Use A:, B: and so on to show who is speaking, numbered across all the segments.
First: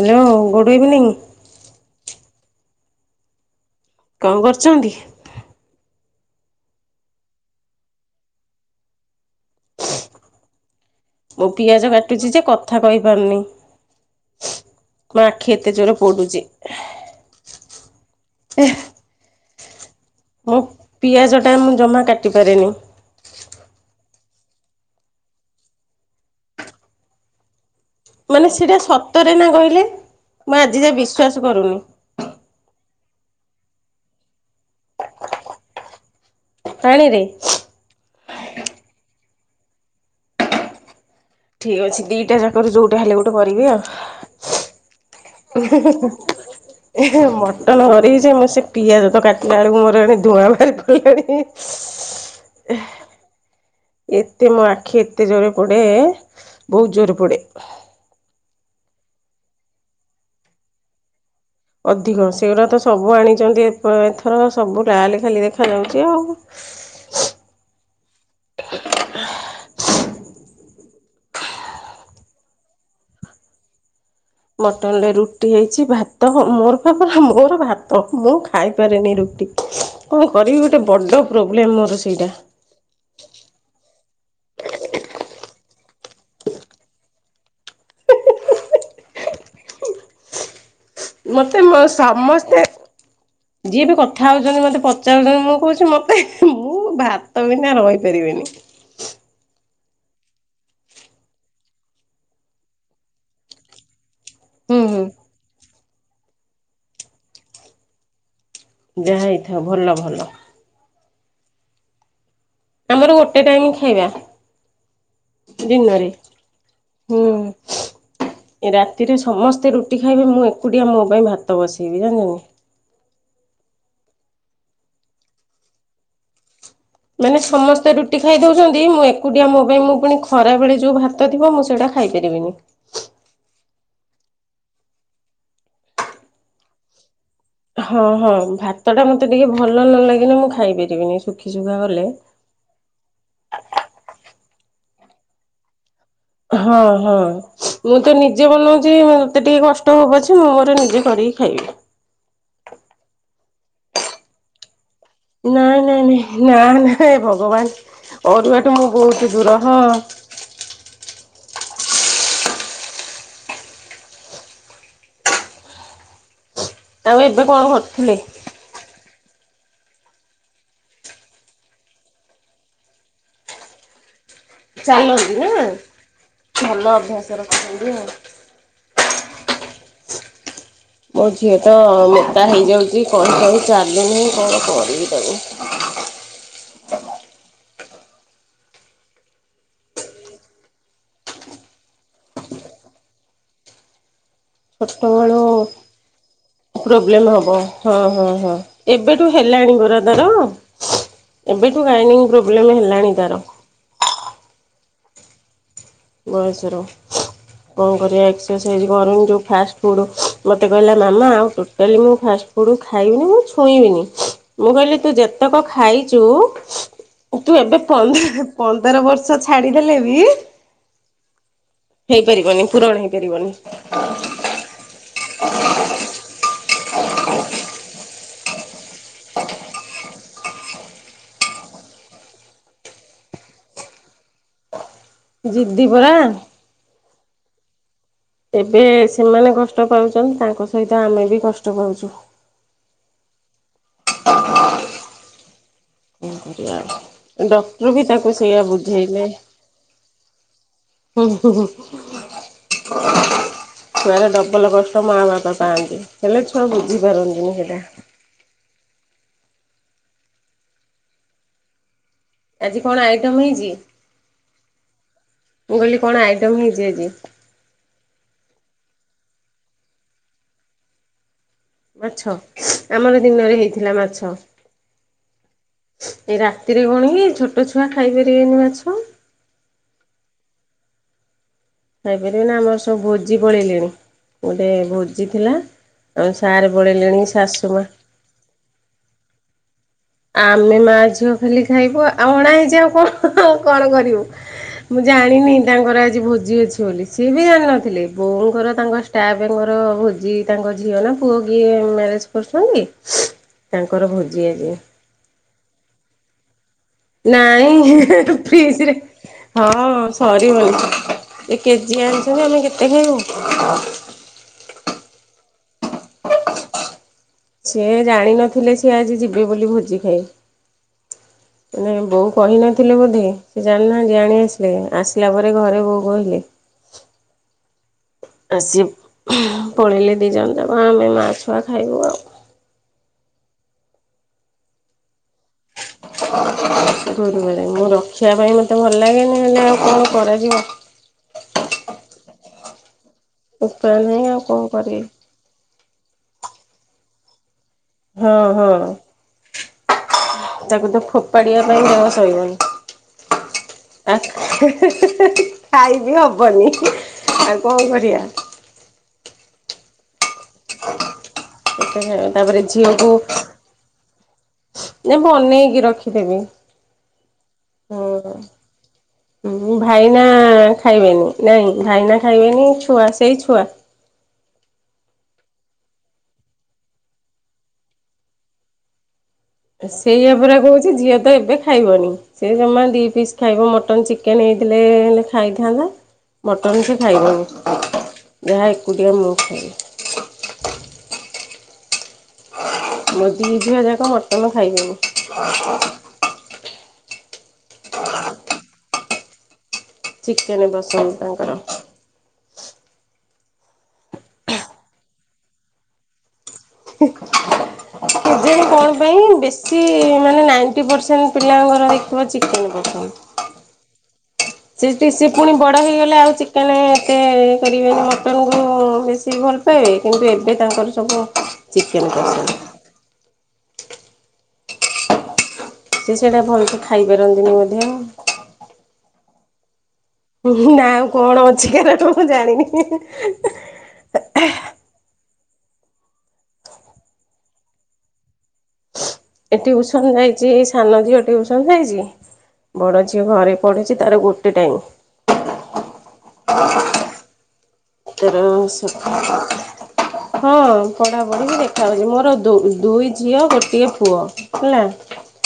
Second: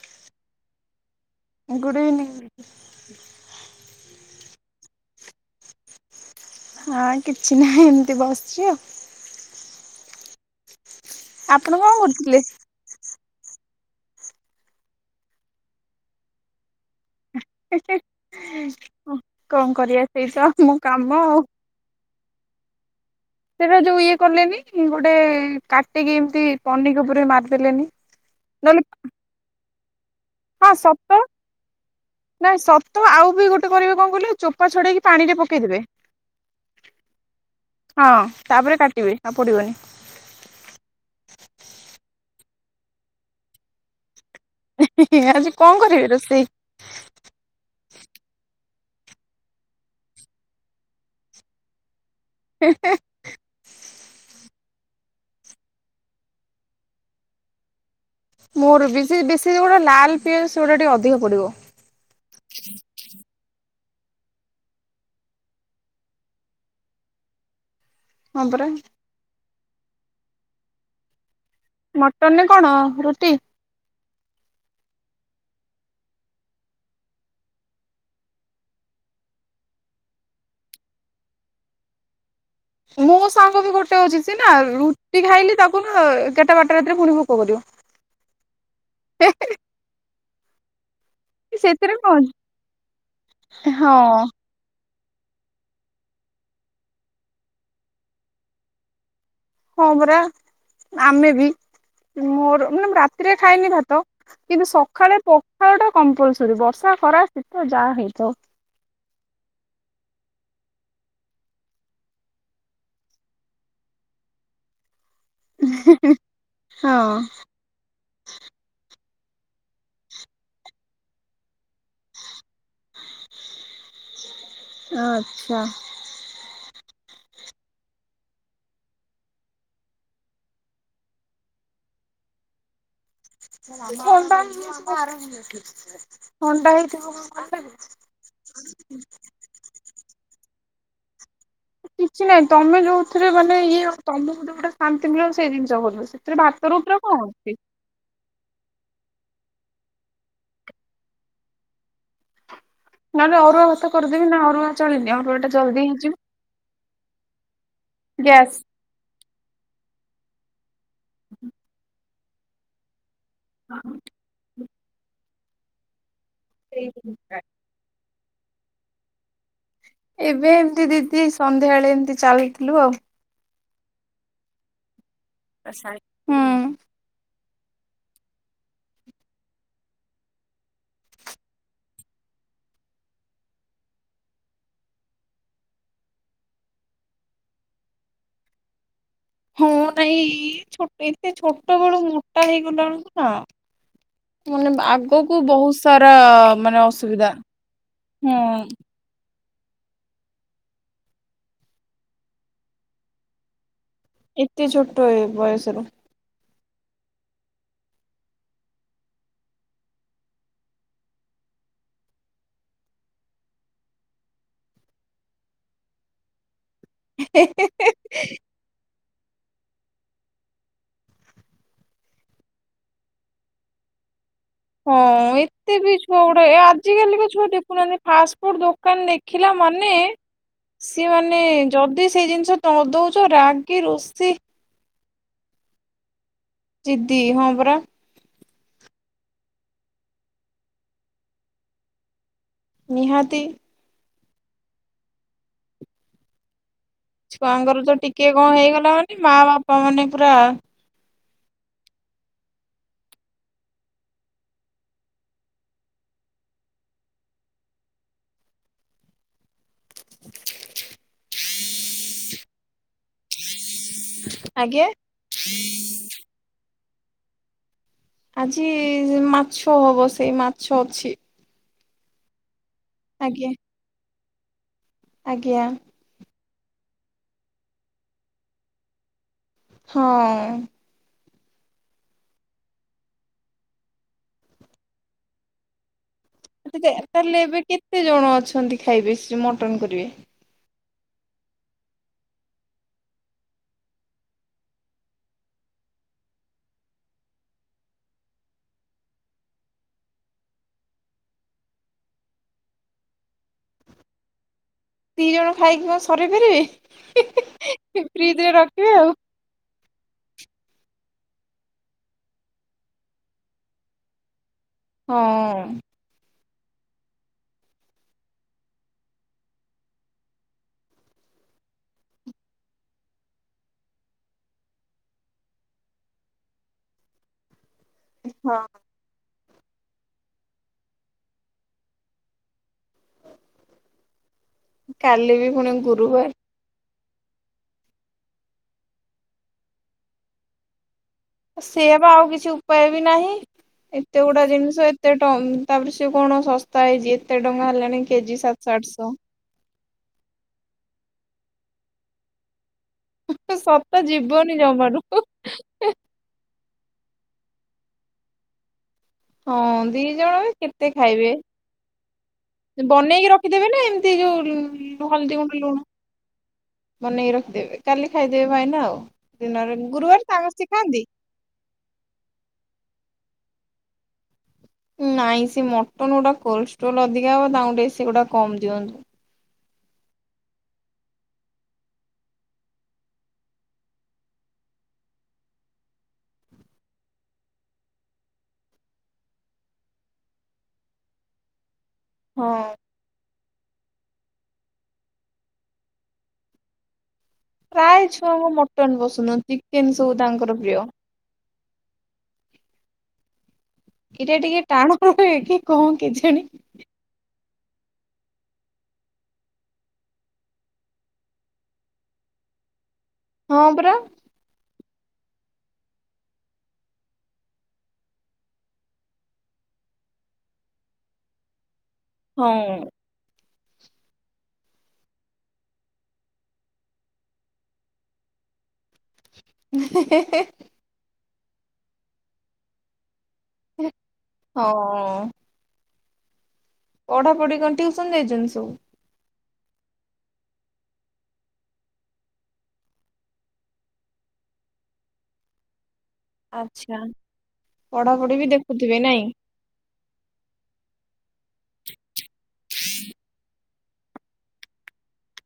A: Hello good evening.
B: Good evening.
A: କଣ କରୁଚନ୍ତି?
B: ହଁ କିଛି ନାହିଁ ଏମିତି ବସିଚି ଆଉ।
A: ମୁଁ
B: ଆପଣ
A: ପିଆଜ
B: କଣ
A: କାଟୁଚି
B: କରୁଥିଲେ?
A: ଯେ କ କଥା କହିପାରୁନି ମୋ ଆଖି ଏତେ ଜୋରେ ପୋଡୁଚି।
B: ହେଁ- ହେଁ -ହେଁ। ହଁ- କଣ୍ କରିବା ସେଇତ
A: ମୁଁ
B: ଆମ କାମ ଆଉ।
A: ପିଆଜଟା ମୁଁ ଜମା କାଟିପାରେନି।
B: ସେଟା ଯଉ ଇଏ କଲେନି ଗୋଟେ କାଟିକି ଏମିତି ପନିକି ଉପରେ ମାରିଦେଲେନି।
A: ମାନେ ସେଟା
B: ନହେଲେ
A: ସତରେ ନା କହିଲେ ମୁଁ
B: ହଁ
A: ଆଜି ଯାଏ
B: ସତ
A: ବିଶ୍ୱାସ କରୁନି।
B: ନାଇଁ ସତ ଆଉ ବି ଗୋଟେ କରିବେ କଣ କହିଲେ ଚୋପା ଛଡେଇକି ପାଣି ରେ ପକେଇଦେବେ
A: ପାଣିରେ?
B: ହଁ ତାପରେ କାଟିବେ ଆଉ ପୋଡିବନି।
A: ଠିକ୍ ଅଛି ଦିଟା ଯାକରୁ ଯଉଟା ହେଲେ ଗୋଟେ କରିବି ଆଉ।
B: ଏ-ହେଁ -ହେଁ।
A: [unintelligible] ହେଁ- ମଟନ କରିବି ଯେ ମୁଁ ସେ ପିଆଜ ତ କାଟିଲା ବଳକୁ ମୋର ଏଣେ ଧୂଆଁ ବାହାରି ପଡିଲାଣି। ହେଁ- ହେଁ।
B: ହେଁ -ହେଁ।
A: ଏତେ ମୋ ଆଖି ଏତେ ଜୋର୍ ରେ ପୋଡ଼େ ବହୁତ୍ ଜୋର୍ ରେ ପୋଡ଼େ।
B: ମୋର ବି ଯେ ବେଶୀ ଯଉଗୁଡା ଲାଲ୍ ପିଆଜ ସେଗୁଡା ଟିକେ ଅଧିକ ପୋଡିବ।
A: ଅଧିକ ସେଗୁଡ଼ା ତ ସବୁ ଆଣିଛନ୍ତି ଏପ ଏଥର ସବୁ ଲାଲ ଖାଲି ଦେଖାଯାଉଛି ଆଉ।
B: ହଁ ପରା। ମଟନରେ କଣ ରୁଟି?
A: ମଟନ ରେ ରୁଟି ହେଇଛି ଭାତ ମୋର ପା ମୋର ଭାତ ମୁଁ ଖାଇପାରେନି ରୁଟି। କଣ କରିବି ଗୋଟେ ବଡ଼ ପ୍ରୋବ୍ଲେମ ମୋର ସେଇଟା।
B: ମୋ ସାଙ୍ଗ ବି ଗୋଟେ ଅଛି ସିଏ ନା ରୁଟି ଖାଇଲି ତାକୁ ନା ଏଗାରଟା ବାରଟା ରାତିରେ ପୁଣି ଭୋକ କରିବ। [unintelligible]
A: ମୋତେ ମୋ
B: ସେଥିରେ କଣ ଅଛି?
A: ସମସ୍ତେ ଯିଏ ବି
B: ହଁ
A: କଥା ହଉଛନ୍ତି ମତେ ପ ଚାରୁଚନ୍ତି ମୁଁ କହୁଛି ମତେ ମୁଁ ଭାତ ବିନା ରହିପାରିବିନି।
B: ହଁ ପରା ଆମେ ବି ମୋର ମାନେ ମୁ ରାତିରେ ଖାଏନି ଭାତ। କିନ୍ତୁ
A: ହୁଁ ହୁଁ
B: ସକାଳେ ପଖାଳ ଟା କମ୍ପଲସରୀ ବର୍ଷା ଖରା ଶୀତ ଯାହା ହେଇଥାଉ।
A: ଯାହା ହେଇଥାଉ ଭଲ ଭଲ। ଆମର ଗୋଟେ ଟାଇମ ଖାଇବା। ଦିନରେ
B: ହଁ
A: ହୁଁ। ଏ ରାତିରେ ସମସ୍ତେ ରୁଟି ଖାଇବେ ମୁଁ ଏକୁଟିଆ ମୋ ପାଇଁ ଭାତ ବସେଇବି ଜାଣିଛନି।
B: ଆଚ୍ଛା।
A: ମାନେ ସମସ୍ତେ ରୁଟି ଖାଇ ଦଉଛନ୍ତି ମୁଁ ଏକୁଟିଆ ମୋ ପାଇଁ ମୁଁ ପୁଣି ଖରାବେଳେ ଯୋଉ ଭା ତ ଥିବ ମୁଁ ସେଇଟା ଖାଇପାରିବିନି।
B: [inaudible]
A: ହଁ ହଁ ଭାତ ଟା ମତେ ଟିକେ ଭଲ ନ ଲାଗିଲେ ମୁଁ ଖାଇ ପାରିବିନି ଶୁଖି ଶୁଖା ଗଲେ।
B: କିଛି ନାଇଁ ତମେ ଯୋଉଥିରେ ମାନେ ଇଏ ଆଉ ତମକୁ ଯୋଉଟା ଶାନ୍ତି ମିଳ ସେଇ ଜିନିଷ ଭଲ ସେ। ଥିରେ ଭାତ
A: ହଁ
B: ରୁଟି ରେ
A: ହଁ
B: କଣ ଅଛି?
A: ମୁଁ ତ ନିଜେ ବନଉଛି ମୋତେ ଟିକେ କଷ୍ଟ ହଉ ପଛେ ମୁଁ ମୋର ନିଜେ କରିକି ଖାଇବି।
B: ନହେଲେ ଅରୁଆ ହାତ କରିଦେବି ନା ଅରୁଆ ଚଳେନି ଆ
A: ନାଇଁ ନାଇଁ ନାଇଁ ନା ନାଇଁ ଭଗବାନ
B: ଗ୍ୟାସ୍
A: ଅରୁଆ ଟୁ ମୁଁ ବହୁତ ଦୂର ହଁ।
B: ହୁଁ [unintelligible]
A: ଆଉ ଏବେ କଣ କରୁଥିଲେ?
B: ଏବେ ଏମତି ଦିଦି ସନ୍ଧ୍ୟାବେଳେ ଏମିତି ଚାଲିଥିଲୁ ଆଉ।
A: ଚାଲନ୍ତି ନା
B: ହୁଁ
A: ଭଲ ଅଭ୍ୟାସ ରଖିଛନ୍ତି ଆଉ। ମୋ ଝିଅ ତ ମୋଟା ହେଇଯାଉଛି କଣ କହିମି ଚାଲୁନି କଣ କରିବି ତାକୁ?
B: ହଁ ନାଇଁ ଛୋଟେ ଏତେ ଛୋଟ ବେଳୁ ମୋଟା ହେଇଗଲା ବେଳକୁ ନା ମାନେ
A: ଛୋଟବେଳୁ
B: ଆଗକୁ ବହୁତ ସାରା ମାନେ
A: ପ୍ରୋବ୍ଲେମ୍
B: ଅସୁବିଧା ହୁଁ।
A: ଠୁ ହେଲାଣି ପରା ତାର ଏବେଠୁ ଗାଇନିଂ ପ୍ରୋବ୍ଲେମ ହେଲାଣି ତାର।
B: ଏତେ ଛୋଟ ଏଳୁ ବୟସରୁ।
A: ବୟସରୁ। କଣ କରିବା ଏକ୍ସରସାଇଜ୍ କରୁନି ଯୋଉ ଫାଷ୍ଟ ଫୁଡ଼୍ ମୋତେ କହିଲା ମାମା ଆଉ ଟୋଟାଲି ମୁଁ ଫାଷ୍ଟ ଫୁଡ଼ୁ ଖାଇମିନି ମୁଁ ଛୁଇଁବିନି ମୁଁ କହିଲି ତୁ ଯେତେକ ଖାଇଛୁ ତୁ ଏବେ ପନ୍ଦ ପନ୍ଦର ବର୍ଷ ଛାଡ଼ିଦେଲେ ବି ହେଇପାରିବନି ପୁରଣ ହେଇପାରିବନି।
B: ହଁ। ଏତେ ବି ଛୁଆ ଗୁଡ଼ା ଏ ଆଜି କାଲିିକା ଛୁଆ ଦେଖୁନାହାନ୍ତି ଫାଷ୍ଟ ଫୁଡ ଦୋକାନ ଦେଖିଲା ମାନେ ସିଏ ମାନେ ଯଦି ସେଇ ଜିନିଷ ତ ଦଉଛ ରାଗି ରୁଷି
A: ଜିଦି ପରା।
B: ଜିଦି ହଁ ପରା।
A: ଏବେ ସେମାନେ କଷ୍ଟ ପାଉଛନ୍ତି ତାଙ୍କ ସହିତ ଆମେ ବି କଷ୍ଟ ପାଉଛୁ।
B: ନିହାତି।
A: କଣ କରିବା ଆଉ?
B: ଛୁଆଙ୍କର
A: ଡକ୍ଟର
B: ତ
A: ବି
B: ଟିକେ
A: ତାକୁ
B: କଣ
A: ସେଇଆ
B: ହେଇଗଲା ମାନେ
A: ବୁଝେଇଲେ।
B: ମା ବାପା ମାନେ ପୁରା
A: [unintelligible] ଛୁଆର ଡବଲ୍ କଷ୍ଟ ମା ବାପା ପାଆନ୍ତି। ହେଲେ ଛୁଆ ବୁଝି ପାରନ୍ତିନି ସେଟା। ଆଜି କଣ ଆଇଟମ୍ ହେଇଚି?
B: ଆଜ୍ଞା।
A: [unintelligible] ହେଇଛି ଆଜି?
B: ଆଜି ମାଛ ହବ, ସେଇ ମାଛ ଅଛି।
A: ମାଛ, ଆମର
B: ଆଜ୍ଞା
A: ଦିନରେ ହେଇଥିଲା ମାଛ।
B: ଆଜ୍ଞା।
A: ଏଇ ରାତିରେ କଣ କି ଛୋଟ ଛୁଆ ଖାଇପାରିବେନି ମାଛ।
B: ହଁ।
A: ଖାଇପାରିବେ ନା ଆମର ସବୁ ଭୋଜି ପଳେଇଲେଣି। ଗୋଟେ ଭୋଜି ଥିଲା। ଆଉ ସାର୍
B: [unintelligible]
A: ପଳେଇଲେଣି
B: ତାହେଲେ ଏବେ
A: ଶାଶୁ ମା
B: କେତେ ଜଣ ଅଛନ୍ତି ଖାଇବେ ସେ ମଟନ୍ କରିବେ?
A: ଆମେ ମା ଝିଅ ଖାଲି ଖାଇବୁ ଆଉ ଅଣା ହେଇଛି ଆଉ କଣ କଣ କରିବୁ। ମୁଁ ଜାଣିନି ତାଙ୍କର ଆଜି ଭୋଜି ଅଛି ବୋଲି। ସିଏ ବି ଜାଣିନଥିଲେ। ବୋଉଙ୍କର ତାଙ୍କ ଷ୍ଟାପେ ଙ୍କର ଭୋଜି ତାଙ୍କ ଝିଅ ନା ପୁଅ କିଏ ମ୍ୟାରେଜ୍ କରୁଛନ୍ତି।
B: [inaudible]
A: ତାଙ୍କର ଭୋଜି ଆଜି।
B: ଦି ଜଣ ଖାଇକି କଣ ସରେଇ ପାରିବେ?
A: ନାଇଁ ଏ
B: ଫ୍ରିଜରେ
A: ଫ୍ରିଜ୍
B: ରଖିବେ
A: ରେ
B: ଆଉ
A: ହଁ ସରିିବନି ଏ କେଜିଏ ଆଣିଛନ୍ତି, ଆମେ କେତେ ଖାଇବୁ।
B: ହଁ।
A: ସେ ଜାଣିନଥିଲେ ସିଏ ଆଜି ଯିବେ ବୋଲି ଭୋଜି ଖାଇ।
B: [inaudible]
A: ମାନେ ବୋଉ କହିନଥିଲେ ବୋଧେ ସେ ଜାଣି ନାହାନ୍ତି। ଆଣି ଆସିଲେ [unintelligible] ଆସିଲା ପରେ ଘରେ ବୋଉ କହିଲେ। ଆ
B: ହଁ
A: ସିଏ ପଳେଇଲେ ଦି ଜଣ ଯାକ। ଆମେ ମା ଛୁଆ ଖାଇବୁ ଆଉ।
B: କାଲି ବି ପୁଣି ଗୁରୁବାର।
A: ଗୁରୁବାର ମୁଁ ରଖିବା ପାଇଁ ମୋତେ ଭଲ ଲାଗେନି। ହେଲେ ଆଉ କଣ କରାଯିବ।
B: ଅ, ସେୟା ବା ଆଉ କିଛି ଉପାୟ ବି ନାହିଁ।
A: ଉପାୟ
B: ଏତେ
A: ନାହିଁ ଆଉ
B: ଗୁଡା
A: କଣ
B: ଜିନିଷ
A: କରିବି।
B: ଏତେ ଟ ଉଁ, ତାପରେ ସେ କଣ ଶସ୍ତା ହେଇଚି ଏତେ ଟଙ୍କା ହେଲାଣି କେଜି
A: ହଁ ହଁ
B: ସାତଶହ ଆଠଶହ।
A: ତାକୁ ତ ଫୋପାଡିବା ପାଇଁ ଦେହ ସଇବନି।
B: ସତ
A: ଆ
B: ଯିବନି ଜମାରୁ
A: ଖାଇବି ହବନି, ଆଉ କଣ କରିବା।
B: ହଁ ଦି ଜଣ କେତେ ଖାଇବେ।
A: ତାପରେ
B: ଯେ
A: ଝିଅକୁ
B: ବନେଇକି ରଖିଦେବେ ନା, ଏମତି ଯୋଉ ଉଁ, ଲୁ-
A: ଯେ
B: ହଳଦୀ ଗୁଣ୍ଡ
A: ବନେଇକି
B: ଲୁଣ
A: ରଖିଦେବି
B: ବନେଇକି ରଖିଦେବେ। କାଲି
A: ହଁ।
B: ଖାଇଦେବେ ଭାଇନା ଆଉ। ଦିନରେ
A: ଭାଇନା
B: ଗୁରୁବାର ତାଙ୍କର ସେ ଖାଆନ୍ତି?
A: ଖାଇବେନି ନାଇଁ ଭାଇନା ଖାଇବେନି, ଛୁଆ ସେଇ ଛୁଆ।
B: ନାଇଁ ସେ ମଟନ୍ ଗୁଡା କୋଲଷ୍ଟ୍ରୋଲ୍ ଅଧିକା ହବ। ତାଙ୍କୁ ଟିକେ ସେ ଗୁଡା କମ୍ ଦିଅନ୍ତୁ।
A: ସେଇଆ ପରା କହୁଛି ଝିଅ ତ ଏବେ ଖାଇବନି। ସେ ଜମା ଦି ପିସ୍ ଖାଇବ, ମଟନ୍ ଚିକେନ୍ ହେଇଥିଲେ ହେଲେ ଖାଇଥାନ୍ତା। ମଟନ୍ ସେ ଖାଇବନି। ଯାହା ଏକୁଟିଆ ମୁଁ ଖାଏ।
B: ହଁ।
A: ମୋ ଦି ଝିଅ ଯାକ ମଟନ୍ ଖାଇବେନି।
B: ପ୍ରାୟ ଛୁଆଙ୍କ ମଟନ୍ ପସନ୍ଦ ନୁହଁ। ଚିକେନ୍ ସବୁ ତାଙ୍କର
A: ଚିକେନ୍
B: ପ୍ରିୟ।
A: ପସନ୍ଦ ତାଙ୍କର
B: ଏଇଟା ଟିକେ ଟାଣ ହୁଏ କି କଣ କେଜାଣି।
A: [inaudible] ଯେ କଣ ପାଇଁ ବେଶୀ ମାନେ ନାଇଣ୍ଟି ପରସେଣ୍ଟ ପିଲାଙ୍କର ହେଇଥିବ ଚିକେନ୍ ପସନ୍ଦ।
B: ହଁ ପରା।
A: ସେଟି ସେ ପୁଣି ବଡ଼ ହେଇଗଲେ ଆଉ ଚିକେନେ ଏତେ ଇଏ କରିବେନି। ମଟନ୍ କୁ ବେଶୀ ଭଲ ପାଇବେ। କିନ୍ତୁ ଏବେ ତାଙ୍କର ସବୁ ଚିକେନ୍ [inaudible]
B: ହଁ।
A: ସେ ସେଇଟା ଭଲସେ ଖାଇପାରନ୍ତିନି ମଧ୍ୟ।
B: [inaudible]
A: ନା ଆଉ କଣ ଅଛି ଏରାକ ମୁଁ ଜାଣିନି।
B: ହଁ। ପଢ଼ାପଢ଼ି କଣ ଟିଉସନ୍ ଯାଇଛନ୍ତି ସବୁ।
A: ଏ ଟିଉସନ ଯାଇଚି ଏଇ ସାନ ଝିଅ ଟିଉସନ ଯାଇଚି। ବଡ଼ ଝିଅ ଘରେ ପଢ଼ୁଛି ତାର ଗୋଟେ ଟାଇମ୍।
B: ଆଚ୍ଛା। ପଢାପଢି
A: ତାର
B: ବି ଦେଖୁଥିବେ
A: ସଖ
B: ନାଇଁ?
A: ହଁ ପଢାପଢି ମୁ ଦେଖାଯାଉଛି ମୋର ଦୁ ଦୁଇ ଝିଅ ଗୋଟିଏ ପୁଅ। ହେଲା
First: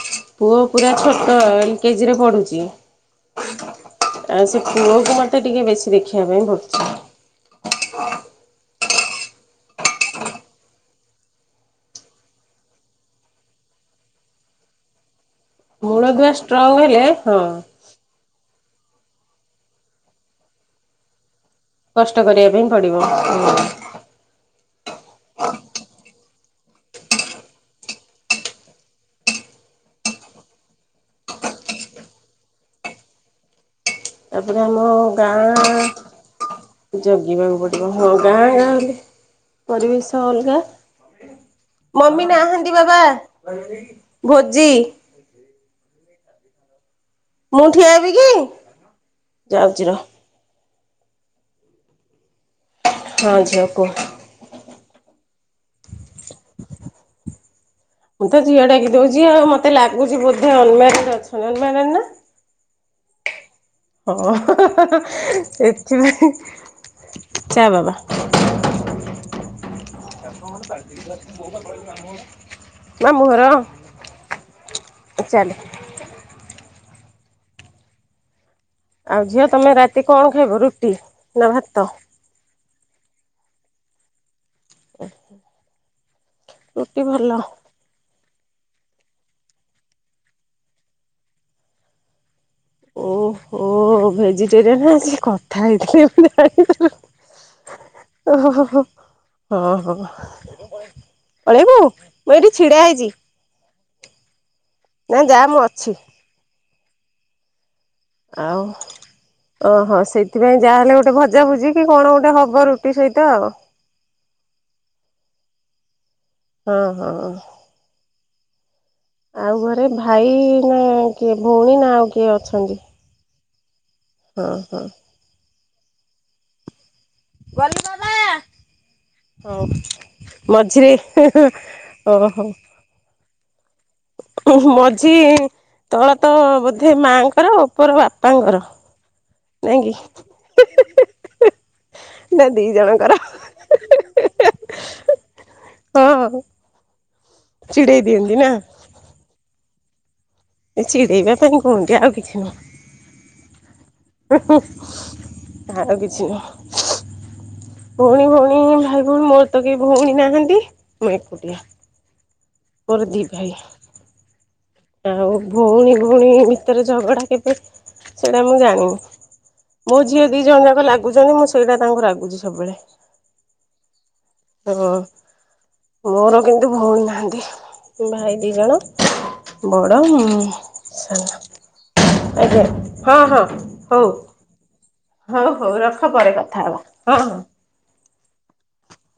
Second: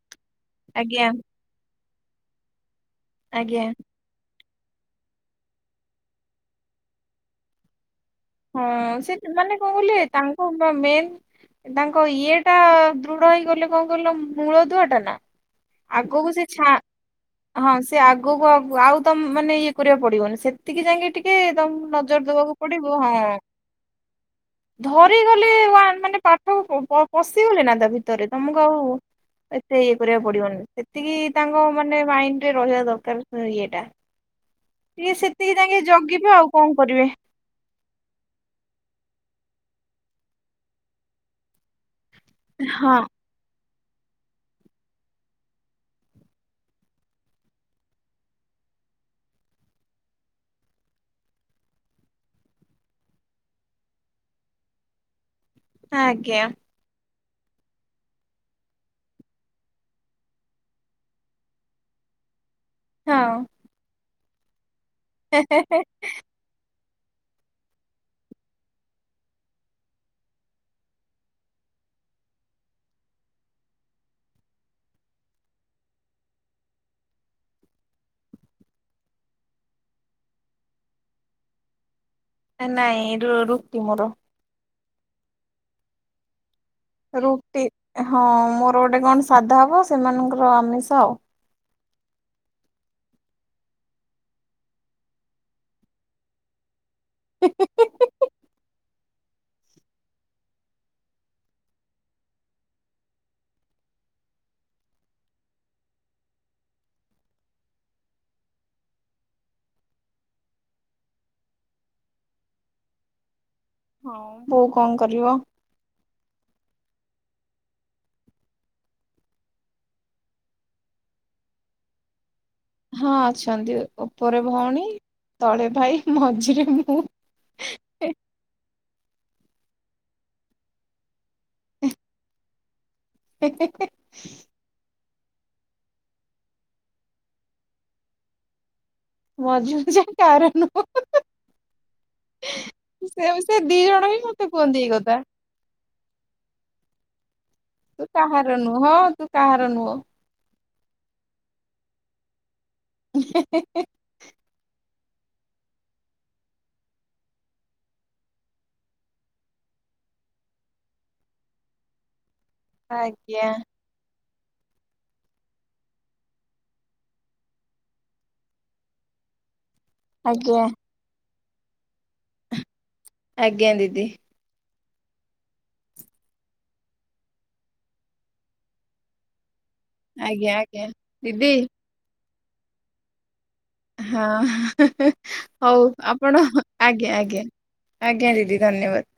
A: ପୁଅ ପୁରା
B: ଆଜ୍ଞା
A: ଛୋଟ ଏଲ୍ କେଜିରେ ପଡୁଚି।
B: ଆଜ୍ଞା।
A: ଆ ସେ ପୁଅକୁ ମତେ ଟିକେ ବେଶୀ ଦେଖିବା ପାଇଁ ପଡୁଚି।
B: ହଁ ସେ ମାନେ କଣ କହିଲେ ତାଙ୍କୁ ମେନ୍ ତାଙ୍କ ଇଏ ଟା ଦୃଢ ହେଇଗଲେ କଣ କଇଲ ମୂଳ ଦୁଆ ଟା ନା। ଆଗକୁ
A: ମୂଳଦୁଆ
B: ସେ ଛା
A: ଷ୍ଟ୍ରଙ୍ଗ ହେଲେ
B: ହଁ ସେ ସେ ଆଗକୁ ଅଗୁକୁ ଆଉ ତମ ମାନେ ଇଏ କରିବାକୁ ପଡିବନି ସେତିକି ଯାଇକି ଟିକେ ତମକୁ
A: କଷ୍ଟ
B: ନଜର
A: କରିବା
B: ଦେବାକୁ
A: ପାଇଁ
B: ପଡିବ।
A: ପଡ଼ିବ।
B: ହଁ ଧରିଗଲେ ନା ମାନେ ପାଠ ପ-ପ-ପଶିଗଲେ ନା ତା ଭିତରେ ତମକୁ ଆଉ ଏତେ ଇଏ କରିବାକୁ ପଡିବନି ସେତିକି ତାଙ୍କ ମାନେ ମାଇଣ୍ଡ ରେ ରହିବା ଦରକାର ଇଏଟା।
A: ତାପରେ ଆମ
B: ଟିକେ ସେତିକି ଯାଇକି ଜଗିବେ ଆଉ କଣ
A: ଗାଁ
B: କରିବେ
A: ଯ ଯିବାକୁ ପଡିବ ହଁ ଗାଁ ଗାଁ ଗଲେ ପରିବେଶ ଅଲଗା। ମମି ନାହାନ୍ତି
B: ହଁ
A: ବାବା ଭୋଜି। ମୁଁ ଠିଆ ହେବ କି ଯାଉଚି ରହ। ହଁ ଝିଅ କୂଅ।
B: ଆଜ୍ଞା।
A: ମୁଁ ତ ଝିଅଡକିଉଚି ଆଉ ମତେ ଲାଗୁଛି ବୋଧେ ଅନମ୍ୟାରେଡ ଅଛନ୍ତି ଅନମ୍ୟାରେଡ ନା?
B: ହଁ।
A: ହଁ ଏଥିପାଇଁ ଚା ବାବା। [inaudible] ମା ମୁ ଘର ଚାଲେ। ଆଉ ଝିଅ ତମେ ରାତି କଣ ଖାଇବ ରୁଟି ନା ଭାତ?
B: ନାଇଁ ରୁ ରୁଟି ମୋର।
A: ଓ
B: ରୁଟି ହଁ ମୋର ଗୋଟେ କଣ ସାଧା ହବ ସେମାନଙ୍କର ଆମିଷ ଆଉ।
A: ଓହୋ ଭେଜିଟେରିଆନ ଆଯି କଥା ହେଇଥିଲେ
B: [inaudible]
A: ଓ ହୋ ହୋ ହୋ ହୋ ହଁ ହଁ। ପଳେଇବୁ ମୁଁ ଏଇଠି ଛିଡା ହେଇଚି। ନାଇଁ ଯାହା ମୁଁ ଅଛି। ଆଉ। ଓହୋ ସେଇଥିପାଇଁ ଯାହାହେଲେ ଗୋଟେ ଭଜାଭୁଜି କି କଣ ଗୋଟେ ହବ ରୁଟି ସହିତ ଆଉ।
B: ହୋଉ ବୋଉ କଣ କରିବ।
A: ହଁ ହଁ। ଆଉ ଘରେ ଭାଇ ନା କିଏ ଭଉଣୀ ନା ଆଉ କିଏ ଅଛନ୍ତି?
B: ହଁ ଅଛନ୍ତି ଉପରେ
A: ହଁ ହଁ
B: ଭଉଣୀ ତଳେ ଭାଇ ମଝିରେ ମୁଁ।
A: ମଝିରେ ଓହୋ।
B: ହେଁ ହେଁ।
A: ହୁଁ ମଝି ତଳ ତ ବୋଧେ ମାଆଙ୍କର ଉପର ବାପାଙ୍କର। ନାଇଁ କି
B: ମଝିମଝା କାର ନୁହଁ।
A: ନା ଦି ଜଣଙ୍କର
B: ସେ ସେ ଦି ଜଣ ହିଁ ମତେ କୁହନ୍ତି ଏଇ କଥା।
A: ତ
B: ତୁ କାହାର ନୁହଁ ହଁ ତୁ କାହାର ନୁହଁ।
A: [unintelligible] ନ୍ତି କୋଉଠି ଆଉ କିଛି
B: ହଁ ହଁ ହଁ।
A: ହୁଁ ଆଉ କିଛି ନୁହଁ। ଭଉଣୀ ଭଉଣୀ ଭାଇ ଭଉଣୀ ମୋର ତ କେହି ଭଉଣୀ ନାହାନ୍ତି ମୁଁ ଏକୁଟିଆ। ମୋର ଦି
B: ଆଜ୍ଞା
A: ଭାଇ। ଆଉ ଭଉଣୀ ଭଉଣୀ ଭିତରେ ଝଗଡ଼ା କେବେ ସେଇଟା ମୁଁ ଜାଣିନି। ମୋ ଝିଅ ଦି
B: ଆଜ୍ଞା
A: ଜଣ ଯାକ ଲାଗୁଛନ୍ତି ମୁଁ ସେଇଟା ତାଙ୍କୁ ରାଗୁଛି ସବୁବେଳେ।
B: ଆଜ୍ଞା ଦିଦି।
A: ଓ ମୋର କିନ୍ତୁ ଭଉଣୀ ନାହାନ୍ତି। ଭାଇ ଦି ଜଣ। ବଡ଼ ମୁଁ
B: ଆଜ୍ଞା ଆଜ୍ଞା ଦିଦି
A: ସାନ। ଆଜ୍ଞା ହଁ ହଁ ହଉ।
B: ହ ହଉ
A: ରଖ ପରେ
B: ଆପଣ
A: କଥା ହବା
B: ଆଜ୍ଞା
A: ହଁ ହଁ।
B: ଆଜ୍ଞା ଆଜ୍ଞା ଦିଦି ଧନ୍ୟବାଦ।